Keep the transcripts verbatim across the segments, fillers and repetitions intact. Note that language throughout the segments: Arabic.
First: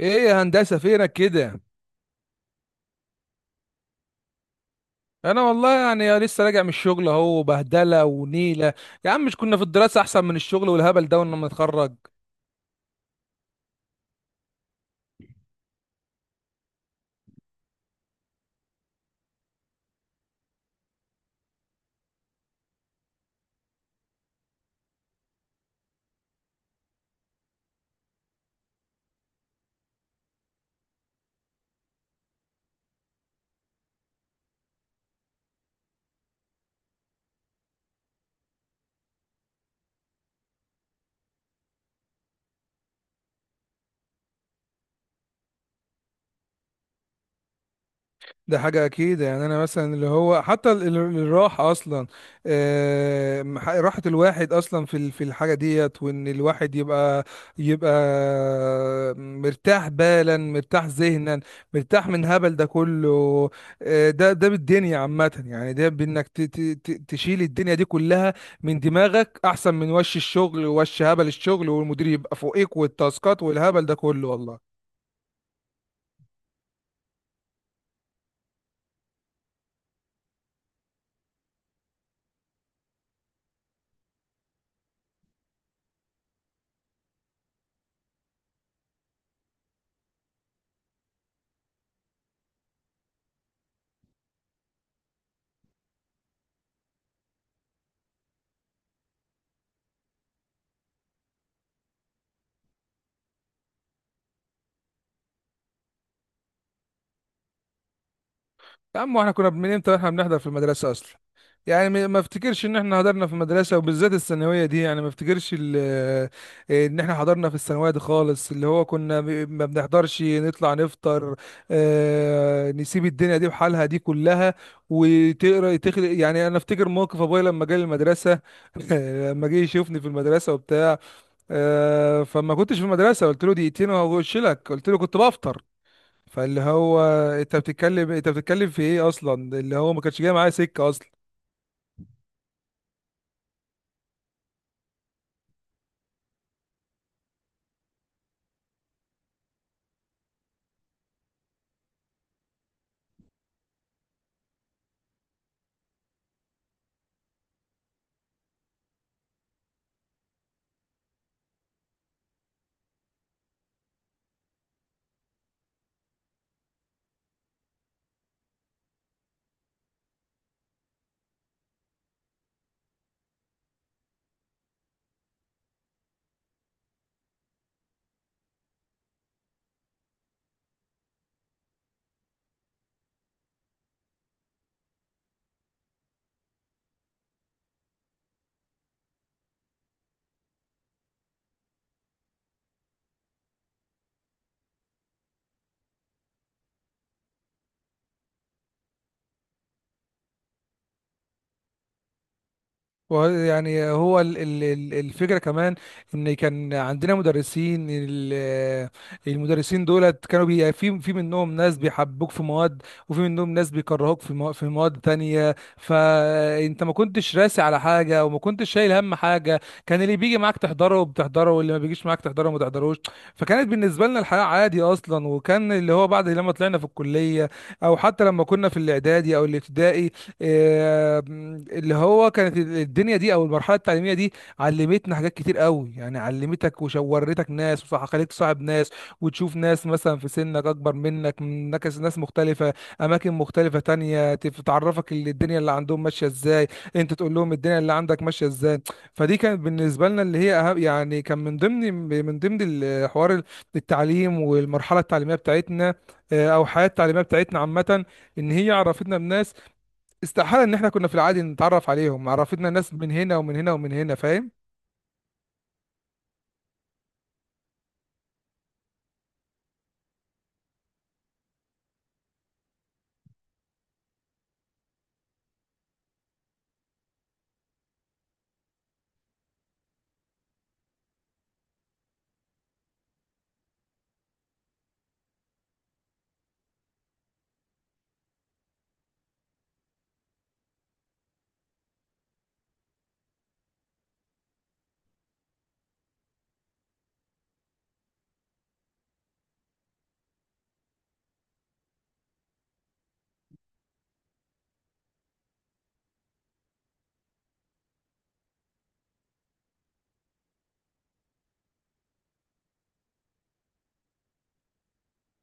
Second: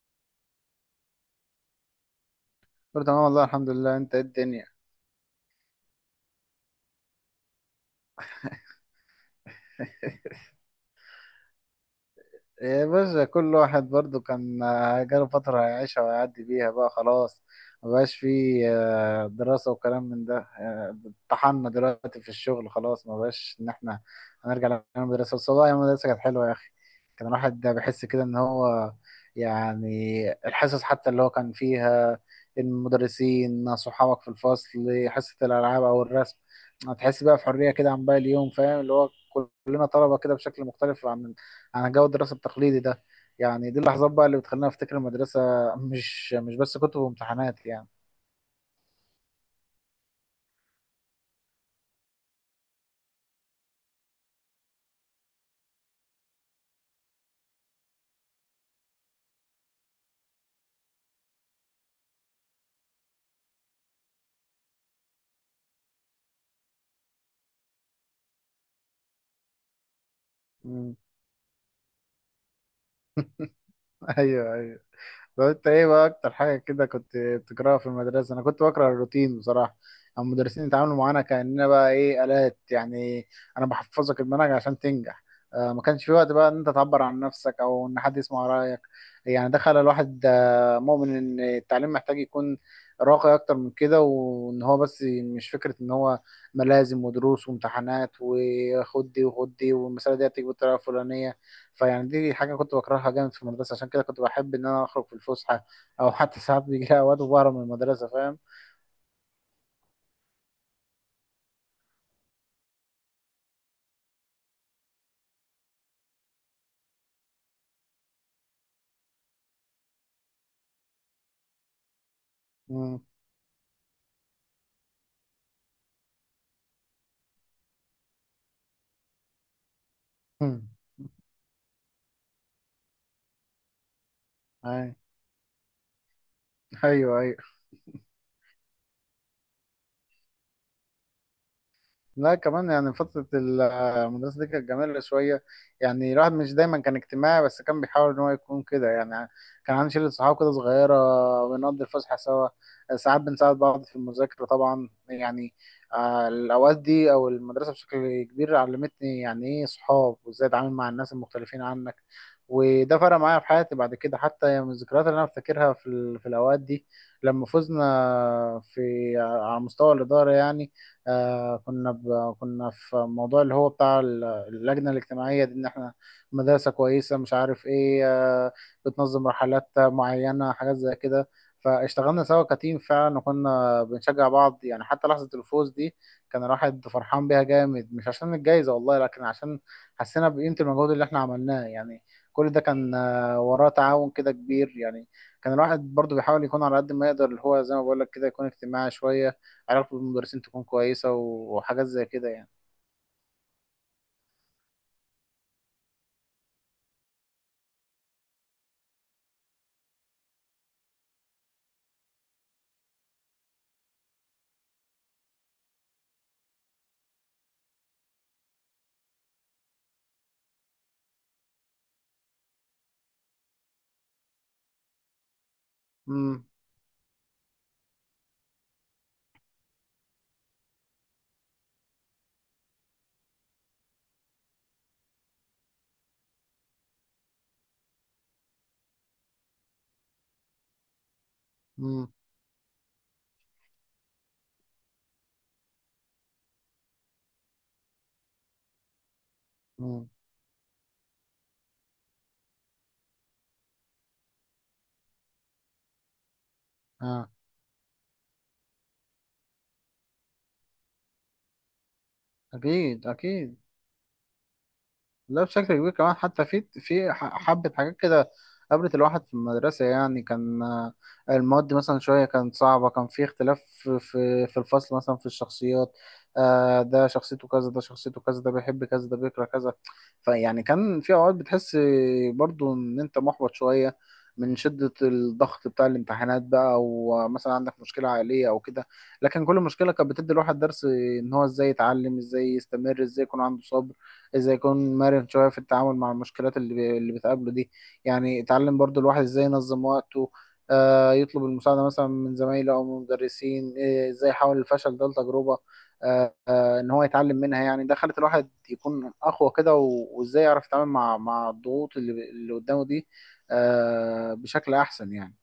ايه يا هندسه فينك كده؟ كله تمام، والله الحمد لله. انت ايه الدنيا؟ انا والله يعني لسه راجع من الشغل اهو بهدله ونيله. يا عم مش كنا في الدراسه احسن من الشغل والهبل ده ولما نتخرج؟ يا باشا، كل واحد برضو كان آه، جاله فترة هيعيشها ويعدي بيها بقى خلاص. مبقاش فيه آه، دراسة وكلام من ده آه، طحنا دلوقتي في الشغل خلاص، مبقاش إن إحنا هنرجع للمدرسة. بس والله، أيام المدرسة كانت حلوة يا أخي. كان الواحد ده بيحس كده إن هو، يعني، الحصص حتى اللي هو كان فيها، المدرسين صحابك في الفصل، حصة الألعاب أو الرسم، هتحس بقى في حرية كده عن باقي اليوم. فاهم اللي هو كلنا طلبة كده، بشكل مختلف عن عن جو الدراسة التقليدي ده. يعني دي اللحظات بقى اللي بتخليني افتكر المدرسة، مش مش بس كتب وامتحانات يعني. ده حاجة أكيد، يعني أنا مثلا اللي هو حتى ال- ال- الراحة أصلا، آه، ح- راحة الواحد أصلا في ال- في الحاجة ديت، وإن الواحد يبقى يبقى مرتاح بالا، مرتاح ذهنا، مرتاح من هبل ده كله. آه، ده ده بالدنيا عامة، يعني ده بإنك ت- ت- ت- تشيل الدنيا دي كلها من دماغك أحسن من وش الشغل مم. ووش هبل الشغل والمدير يبقى فوقيك والتاسكات والهبل ده كله ايوه، والله. ايوه. طب انت ايه بقى اكتر حاجه كده كنت بتكرهها في المدرسه؟ انا كنت بكره الروتين بصراحه. أما المدرسين يتعاملوا معانا كاننا بقى ايه، الات يعني. انا بحفظك المنهج عشان تنجح. آه ما كانش في وقت بقى ان انت تعبر عن نفسك، او ان حد يسمع رايك. يعني ده خلى الواحد آه، مؤمن ان التعليم محتاج يكون راقي اكتر من كده، وان هو بس مش فكره ان هو ملازم ودروس وامتحانات وخد دي وخد دي، والمساله دي هتيجي بالطريقه الفلانيه. فيعني دي حاجة كنت بكرهها جامد في المدرسة. عشان كده كنت بحب إن أنا أخرج في الفسحة، أو حتى ساعات بيجي لي أوقات وبهرب من المدرسة. فاهم؟ يا عم، واحنا كنا من امتى احنا بنحضر في المدرسه اصلا؟ يعني ما ما افتكرش ان احنا حضرنا في المدرسه، وبالذات الثانويه دي، يعني ما افتكرش ال- آه، ان احنا حضرنا في الثانويه دي خالص. اللي هو كنا ب- ما بنحضرش، نطلع نفطر، آه، مم. نسيب الدنيا دي بحالها دي كلها وتقرا تخلق. يعني انا افتكر موقف ابويا لما جه المدرسه لما جه يشوفني في المدرسه مم. وبتاع، آه، فما كنتش في المدرسه، قلت له دقيقتين وهخش لك، قلت أي- له كنت بفطر. فاللي هو أيوه، أيوه. انت بتتكلم انت بتتكلم في ايه اصلا؟ اللي هو ما كانش جاي معايا سكه اصلا. لا كمان، يعني فترة المدرسة دي كانت جميلة شوية. يعني الواحد مش دايما كان اجتماعي، بس كان بيحاول إن هو يكون كده يعني. كان عندي شلة صحاب كده صغيرة، بنقضي الفسحة سوا، ساعات بنساعد بعض في المذاكرة طبعا يعني. آه، الأوقات دي أو المدرسة بشكل كبير علمتني يعني إيه صحاب، وإزاي أتعامل مع الناس المختلفين عنك. وده فرق معايا في حياتي بعد كده، حتى يعني من الذكريات اللي أنا بفتكرها في ال- في الأوقات دي لما فزنا في آه، على مستوى الإدارة يعني. آه كنا ب... كنا في موضوع اللي هو بتاع ال- اللجنة الاجتماعية دي، ان احنا مدرسة كويسة مش عارف ايه آه بتنظم رحلات معينة، حاجات زي كده. فاشتغلنا سوا كتيم فعلا، وكنا بنشجع بعض يعني. حتى لحظة الفوز دي كان الواحد فرحان بيها جامد، مش عشان الجايزة والله، لكن عشان حسينا بقيمة المجهود اللي احنا عملناه يعني. كل ده كان آه، وراه تعاون كده كبير يعني. كان الواحد برضو بيحاول يكون على قد ما يقدر، اللي هو زي ما بقول لك كده يكون اجتماعي شوية، علاقته بالمدرسين تكون كويسة، وحاجات زي كده يعني. ويعني هو ال- ال- ال- الفكرة كمان ان كان عندنا مدرسين ال- المدرسين دولت كانوا بي، يعني في في منهم ناس بيحبوك في مواد، وفي منهم ناس بيكرهوك في مو- في مواد تانية. فانت ما كنتش راسي على حاجة وما كنتش شايل هم حاجة، كان اللي بيجي معاك تحضره بتحضره واللي ما بيجيش معاك تحضره ما تحضروش. فكانت بالنسبة لنا الحياة عادي اصلا، وكان اللي هو بعد امم، لما طلعنا في الكلية، او حتى لما كنا في الاعدادي او الابتدائي، آه، اللي هو كانت الدنيا دي او المرحله التعليميه دي علمتنا حاجات كتير قوي، يعني علمتك وشورتك ناس وخليك صاحب ناس، وتشوف ناس مثلا في سنك اكبر منك، من نكس- امم، ناس مختلفه، اماكن مختلفه تانية، تف- تعرفك اللي الدنيا اللي عندهم ماشيه ازاي، انت تقول لهم الدنيا اللي عندك ماشيه ازاي. فدي كانت بالنسبه امم، لنا اللي هي أهم، يعني كان من ضمن من ضمن الحوار، التعليم والمرحله التعليميه بتاعتنا، آه، او الحياه التعليميه اه. بتاعتنا عامه، ان هي عرفتنا بناس استحالة ان احنا كنا في العادي نتعرف عليهم، عرفتنا ناس اكيد، من هنا ومن اكيد. هنا ومن هنا، فاهم؟ لا بشكل كبير كمان، حتى في في ح- حبة حاجات كده. قابلت الواحد في المدرسة يعني كان آه، المواد مثلا شوية كانت صعبة. كان في اختلاف في في في الفصل مثلا في الشخصيات. آه، ده شخصيته كذا، ده شخصيته كذا، ده بيحب كذا، ده بيكره كذا. فيعني كان في أوقات بتحس برضو إن أنت محبط شوية من شدة الضغط بتاع الامتحانات بقى، أو مثلا عندك مشكلة عائلية أو كده. لكن كل مشكلة كانت بتدي الواحد درس، إن هو إزاي يتعلم، إزاي يستمر، إزاي يكون عنده صبر، ازاي يكون مرن شويه في التعامل مع المشكلات اللي بي- اللي بتقابله دي. يعني اتعلم برضو الواحد ازاي ينظم وقته، آه يطلب المساعده مثلا من زمايله او من مدرسين، آه، ازاي يحول الفشل ده لتجربه، آه آه ان هو يتعلم منها. يعني ده خلت الواحد يكون اقوى كده، و- وازاي يعرف يتعامل مع مع الضغوط اللي اللي قدامه دي، آه بشكل احسن يعني.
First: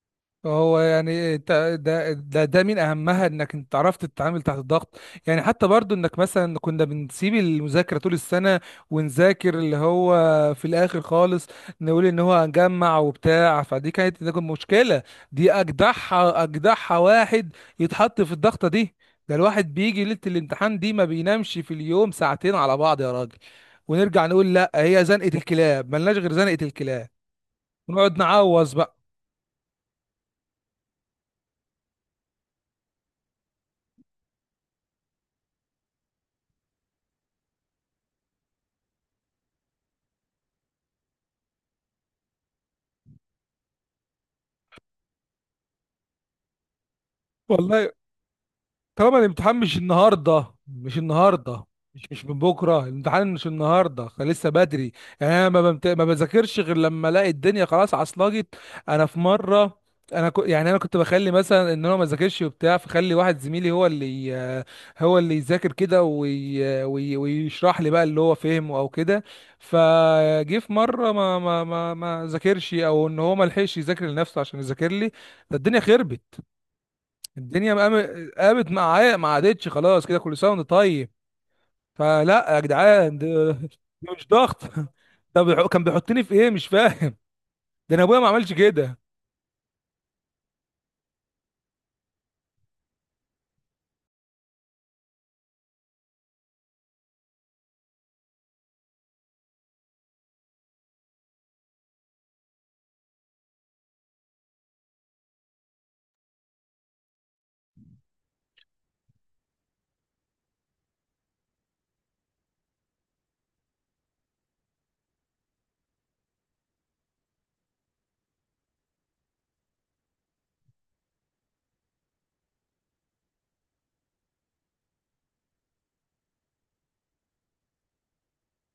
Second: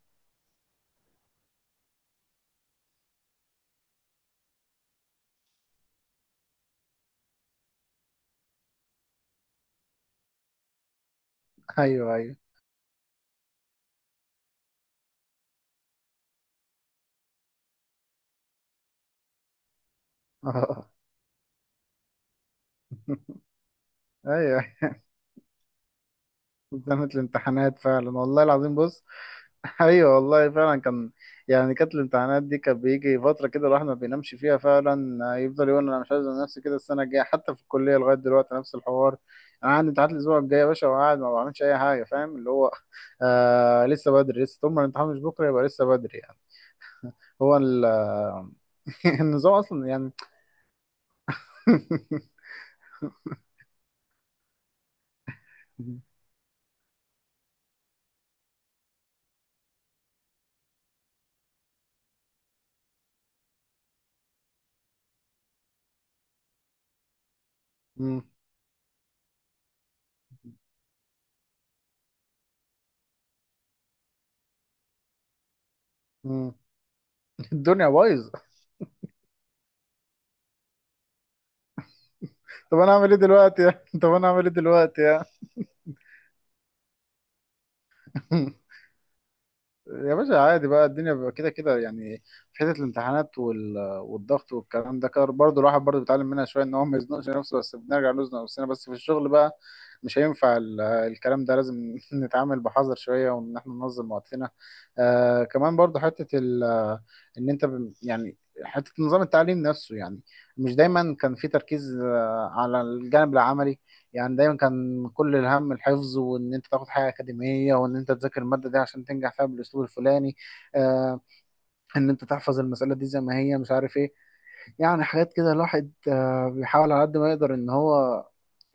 هو يعني انت ده ده ده من اهمها انك انت عرفت تتعامل تحت الضغط. يعني حتى برضو انك مثلا كنا بنسيب المذاكره طول السنه ونذاكر اللي هو في الاخر خالص، نقول ايوه، ان هو ايوه. هنجمع وبتاع. فدي كانت، ده كانت مشكله، دي اجدعها، اجدعها واحد يتحط في الضغطه دي. ده الواحد بيجي ليله الامتحان دي ما بينامش في اليوم ساعتين على بعض يا راجل. ونرجع نقول ايوه، لا هي زنقه الكلاب، ملناش غير زنقه زنقة الكلاب. الامتحانات فعلا ونقعد والله نعوز العظيم. بقى. بص، ايوه والله فعلا كان، يعني كانت الامتحانات دي كان بيجي فتره كده الواحد ما بينامش فيها فعلا. يفضل يقول انا مش عايز أنام، نفسي كده السنه الجايه. حتى في الكليه لغايه دلوقتي نفس الحوار، انا عندي امتحانات الاسبوع الجاي يا باشا وقاعد ما بعملش اي حاجه. فاهم اللي هو، آه لسه بدري، لسه طول ما الامتحان مش بكره يبقى لسه بدري يعني. هو ال- والله طبعا النظام الامتحان مش اصلا يعني. النهارده، مش النهارده مش مش من بكره، الامتحان مش النهارده، خ- لسه بدري. يعني انا ما بمت... ما بذاكرش غير لما الاقي الدنيا خلاص عصلجت. انا في مره، انا ك... يعني انا كنت بخلي مثلا ان انا ما ذاكرش وبتاع، فخلي واحد زميلي هو اللي ي- هو اللي يذاكر كده وي... وي... ويشرح لي بقى اللي مم. هو فهمه او كده. فجه في مره ما ما ما ما ذاكرش، او ان هو ما لحقش يذاكر لنفسه عشان يذاكر لي. ده الدنيا خربت، مم. الدنيا الدنيا مقام- بايظه. قامت معايا، ما عادتش خلاص، كده كل سنه وانت طيب. فلا يا طب انا اعمل ايه جدعان، ده دلوقتي؟ ده طب انا مش اعمل ايه ضغط؟ دلوقتي يعني؟ طب كان بيحطني في ايه مش فاهم؟ ده انا ابويا ما عملش كده. يا باشا عادي بقى، الدنيا بيبقى كده كده يعني. في حته الامتحانات وال... والضغط والكلام ده كده برضه، الواحد برضه بيتعلم منها شويه ان هو ما يزنقش نفسه. بس بنرجع نزنق نفسنا بس في الشغل بقى. مش هينفع ال... الكلام ده. لازم نتعامل بحذر شويه، وان احنا ننظم وقتنا. آه كمان برضه حته ال... ان انت ب... يعني حته نظام التعليم نفسه يعني. مش دايما كان في تركيز آه على الجانب العملي. يعني دايما كان كل الهم الحفظ، وان انت تاخد حاجه اكاديميه، وان انت تذاكر الماده دي عشان تنجح فيها بالاسلوب الفلاني. آه ان انت تحفظ المساله دي زي ما هي مش عارف ايه. يعني حاجات كده الواحد آه، بيحاول على قد ما يقدر ان هو،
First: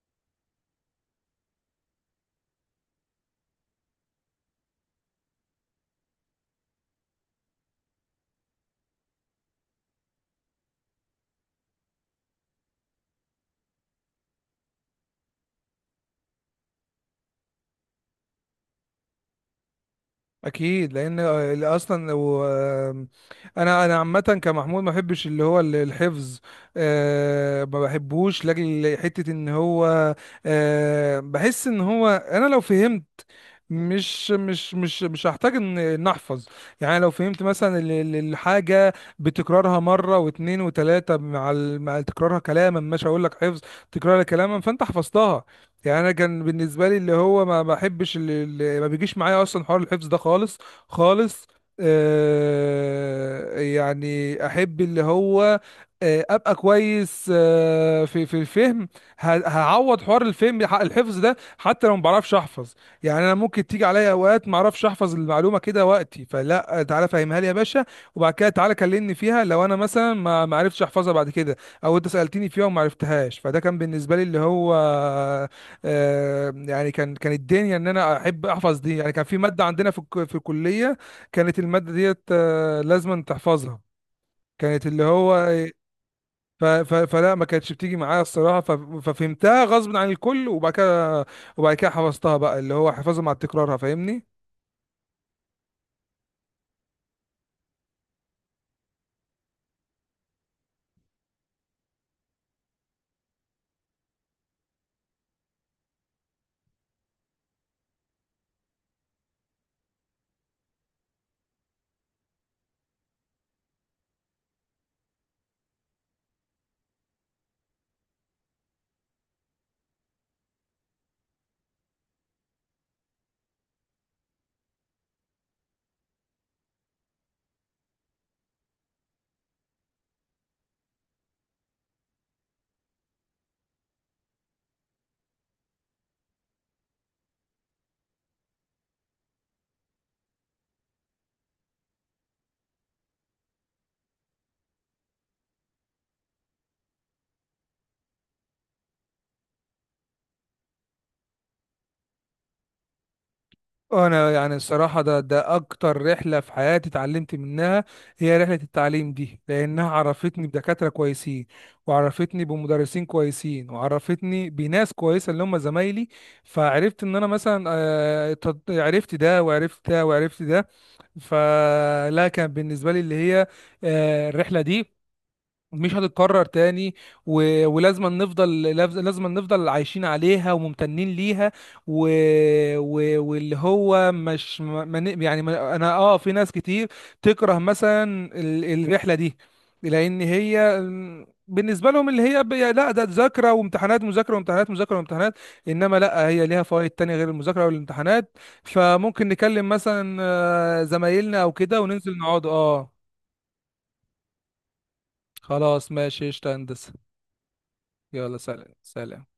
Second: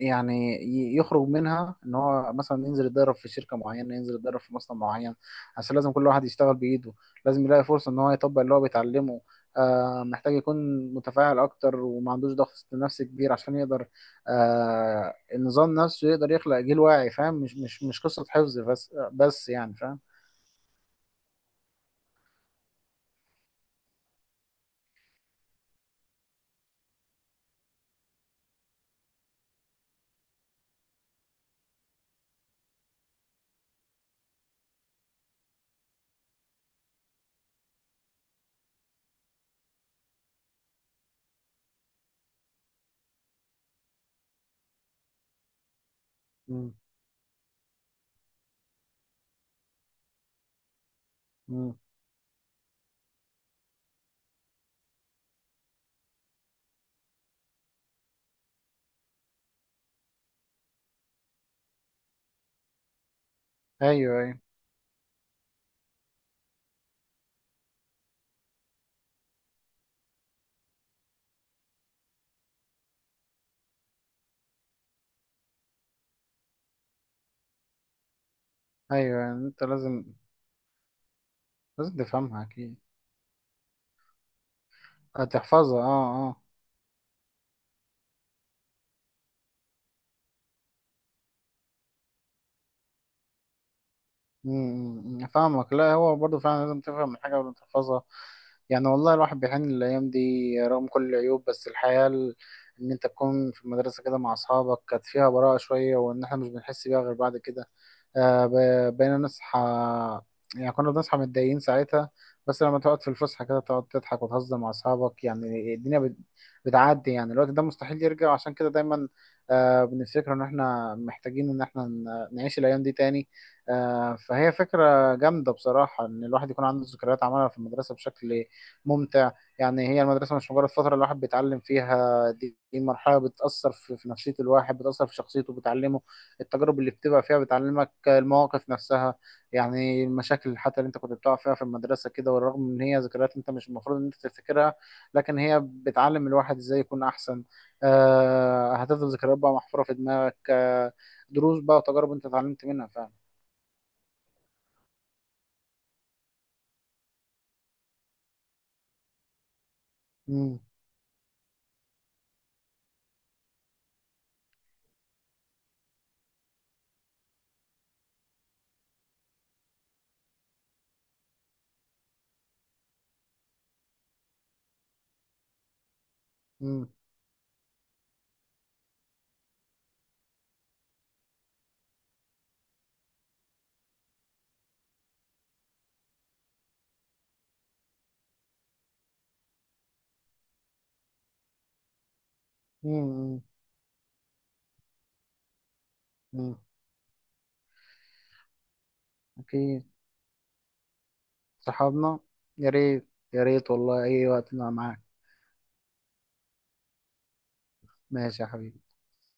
يعني، ي- يخرج منها. ان هو مثلا ينزل يتدرب في شركة معينة، ينزل يتدرب في مصنع معين، عشان لازم كل واحد يشتغل بإيده. لازم يلاقي فرصة ان هو يطبق اللي هو بيتعلمه. آه، محتاج يكون متفاعل اكتر، وما عندوش ضغط نفسي كبير، عشان يقدر آه، النظام نفسه يقدر يخلق جيل واعي فاهم. مش مش مش قصة حفظ بس بس يعني فاهم. اكيد، لان اصلا لو، انا انا عامه كمحمود ما بحبش اللي هو الحفظ، أه ما بحبوش لاجل حته ان هو، أه بحس ان هو انا لو فهمت مش مش مش مش هحتاج ان إن احفظ. يعني لو فهمت مثلا ال- ال- الحاجه بتكرارها مره واتنين وتلاته، مع ال- مع تكرارها كلاما، مش هقول لك حفظ، تكرارها كلاما فانت حفظتها. يعني انا كان مم. بالنسبه لي اللي هو ما بحبش اللي اللي ما بيجيش معايا اصلا حوار الحفظ ده خالص، خالص. مم. آه يعني احب اللي هو، آه ابقى كويس آه في في الفهم. ه- هعوض حوار الفهم، ح- الحفظ ده حتى لو ما بعرفش احفظ. يعني انا ممكن تيجي عليا ايوه، ايوه، اوقات ما اعرفش احفظ المعلومه كده وقتي، فلا تعالى فهمها لي يا باشا، وبعد كده تعالى كلمني فيها لو انا مثلا ما ما عرفتش احفظها بعد كده، او انت سالتني فيها وما عرفتهاش. فده كان بالنسبه لي اللي هو، آه، يعني كان كان الدنيا ان انا احب احفظ دي. يعني ايوه. كان في يعني انت ماده عندنا في لازم، الك- في الكليه، كانت الماده لازم ديت تفهمها اكيد آه، لازم تحفظها، كانت اللي هو، هتحفظها، اه، اه. ف- ف- فلا ما كانتش بتيجي معايا الصراحه، ف- ففهمتها غصب عن الكل، وبعد كده وبعد كده حفظتها بقى، اللي هو حفظها مع تكرارها، فاهمني؟ أمم، فاهمك. لا هو برضه فعلا لازم تفهم الحاجة قبل ما تحفظها. يعني والله الواحد بيحن للأيام دي، رغم كل العيوب. بس الحياة ال- إن أنت تكون في المدرسة كده مع أصحابك كانت فيها براءة شوية، وإن إحنا مش بنحس بيها غير بعد كده. آه، ب- بقينا نصحى. يعني كنا بنصحى متضايقين ساعتها، بس لما تقعد في الفسحة كده تقعد تضحك وتهزر مع أصحابك يعني الدنيا بت- بتعدي يعني. الوقت ده مستحيل يرجع، عشان كده دايما آه، بنفتكر إن إحنا محتاجين إن إحنا ن- نعيش الأيام دي تاني. آه، فهي فكرة جامدة بصراحة إن الواحد يكون عنده ذكريات عملها في المدرسة بشكل ممتع. يعني هي المدرسة مش مجرد فترة الواحد بيتعلم فيها، دي دي مرحلة بتأثر في في نفسية الواحد، بتأثر في شخصيته، بتعلمه. التجارب اللي بتبقى فيها بتعلمك المواقف نفسها. يعني المشاكل حتى اللي انت كنت بتقع فيها في المدرسة كده، والرغم من هي ذكريات انت مش المفروض ان انت تفتكرها، لكن هي بتعلم الواحد ازاي يكون احسن. آه هتفضل ذكريات بقى محفورة في دماغك آه دروس بقى وتجارب انت اتعلمت منها فعلا. انا يعني الصراحه ده ده اكتر رحله في حياتي اتعلمت منها، هي رحله التعليم دي، لانها عرفتني مم. بدكاتره كويسين، وعرفتني بمدرسين كويسين، وعرفتني بناس كويسه اللي هم زمايلي. فعرفت ان انا مثلا آه، تط- عرفت ده وعرفت ده وعرفت ده. فلا كان بالنسبه لي اللي هي آه، الرحله دي مش هتتكرر مم. تاني. و... ولازم نفضل، لاز- لازم نفضل عايشين عليها وممتنين ليها. و... و... واللي هو مش ما... ما ن- يعني ما... انا اه في ناس كتير تكره مثلا ال... الرحلة دي، لان هي م، بالنسبة لهم اللي هي ب... لا ده مم. ذاكرة وامتحانات، مذاكرة وامتحانات، مذاكرة وامتحانات. انما لا، هي مم. ليها فوائد تانية غير المذاكرة والامتحانات. فممكن نكلم اكيد. مثلا آه، زمايلنا او كده وننزل صحابنا. نقعد يا اه. ريت. يا ريت والله، اي وقت انا معاك. خلاص ماشي قشطة يا هندسة، يلا ماشي يا سلام حبيبي. سلام.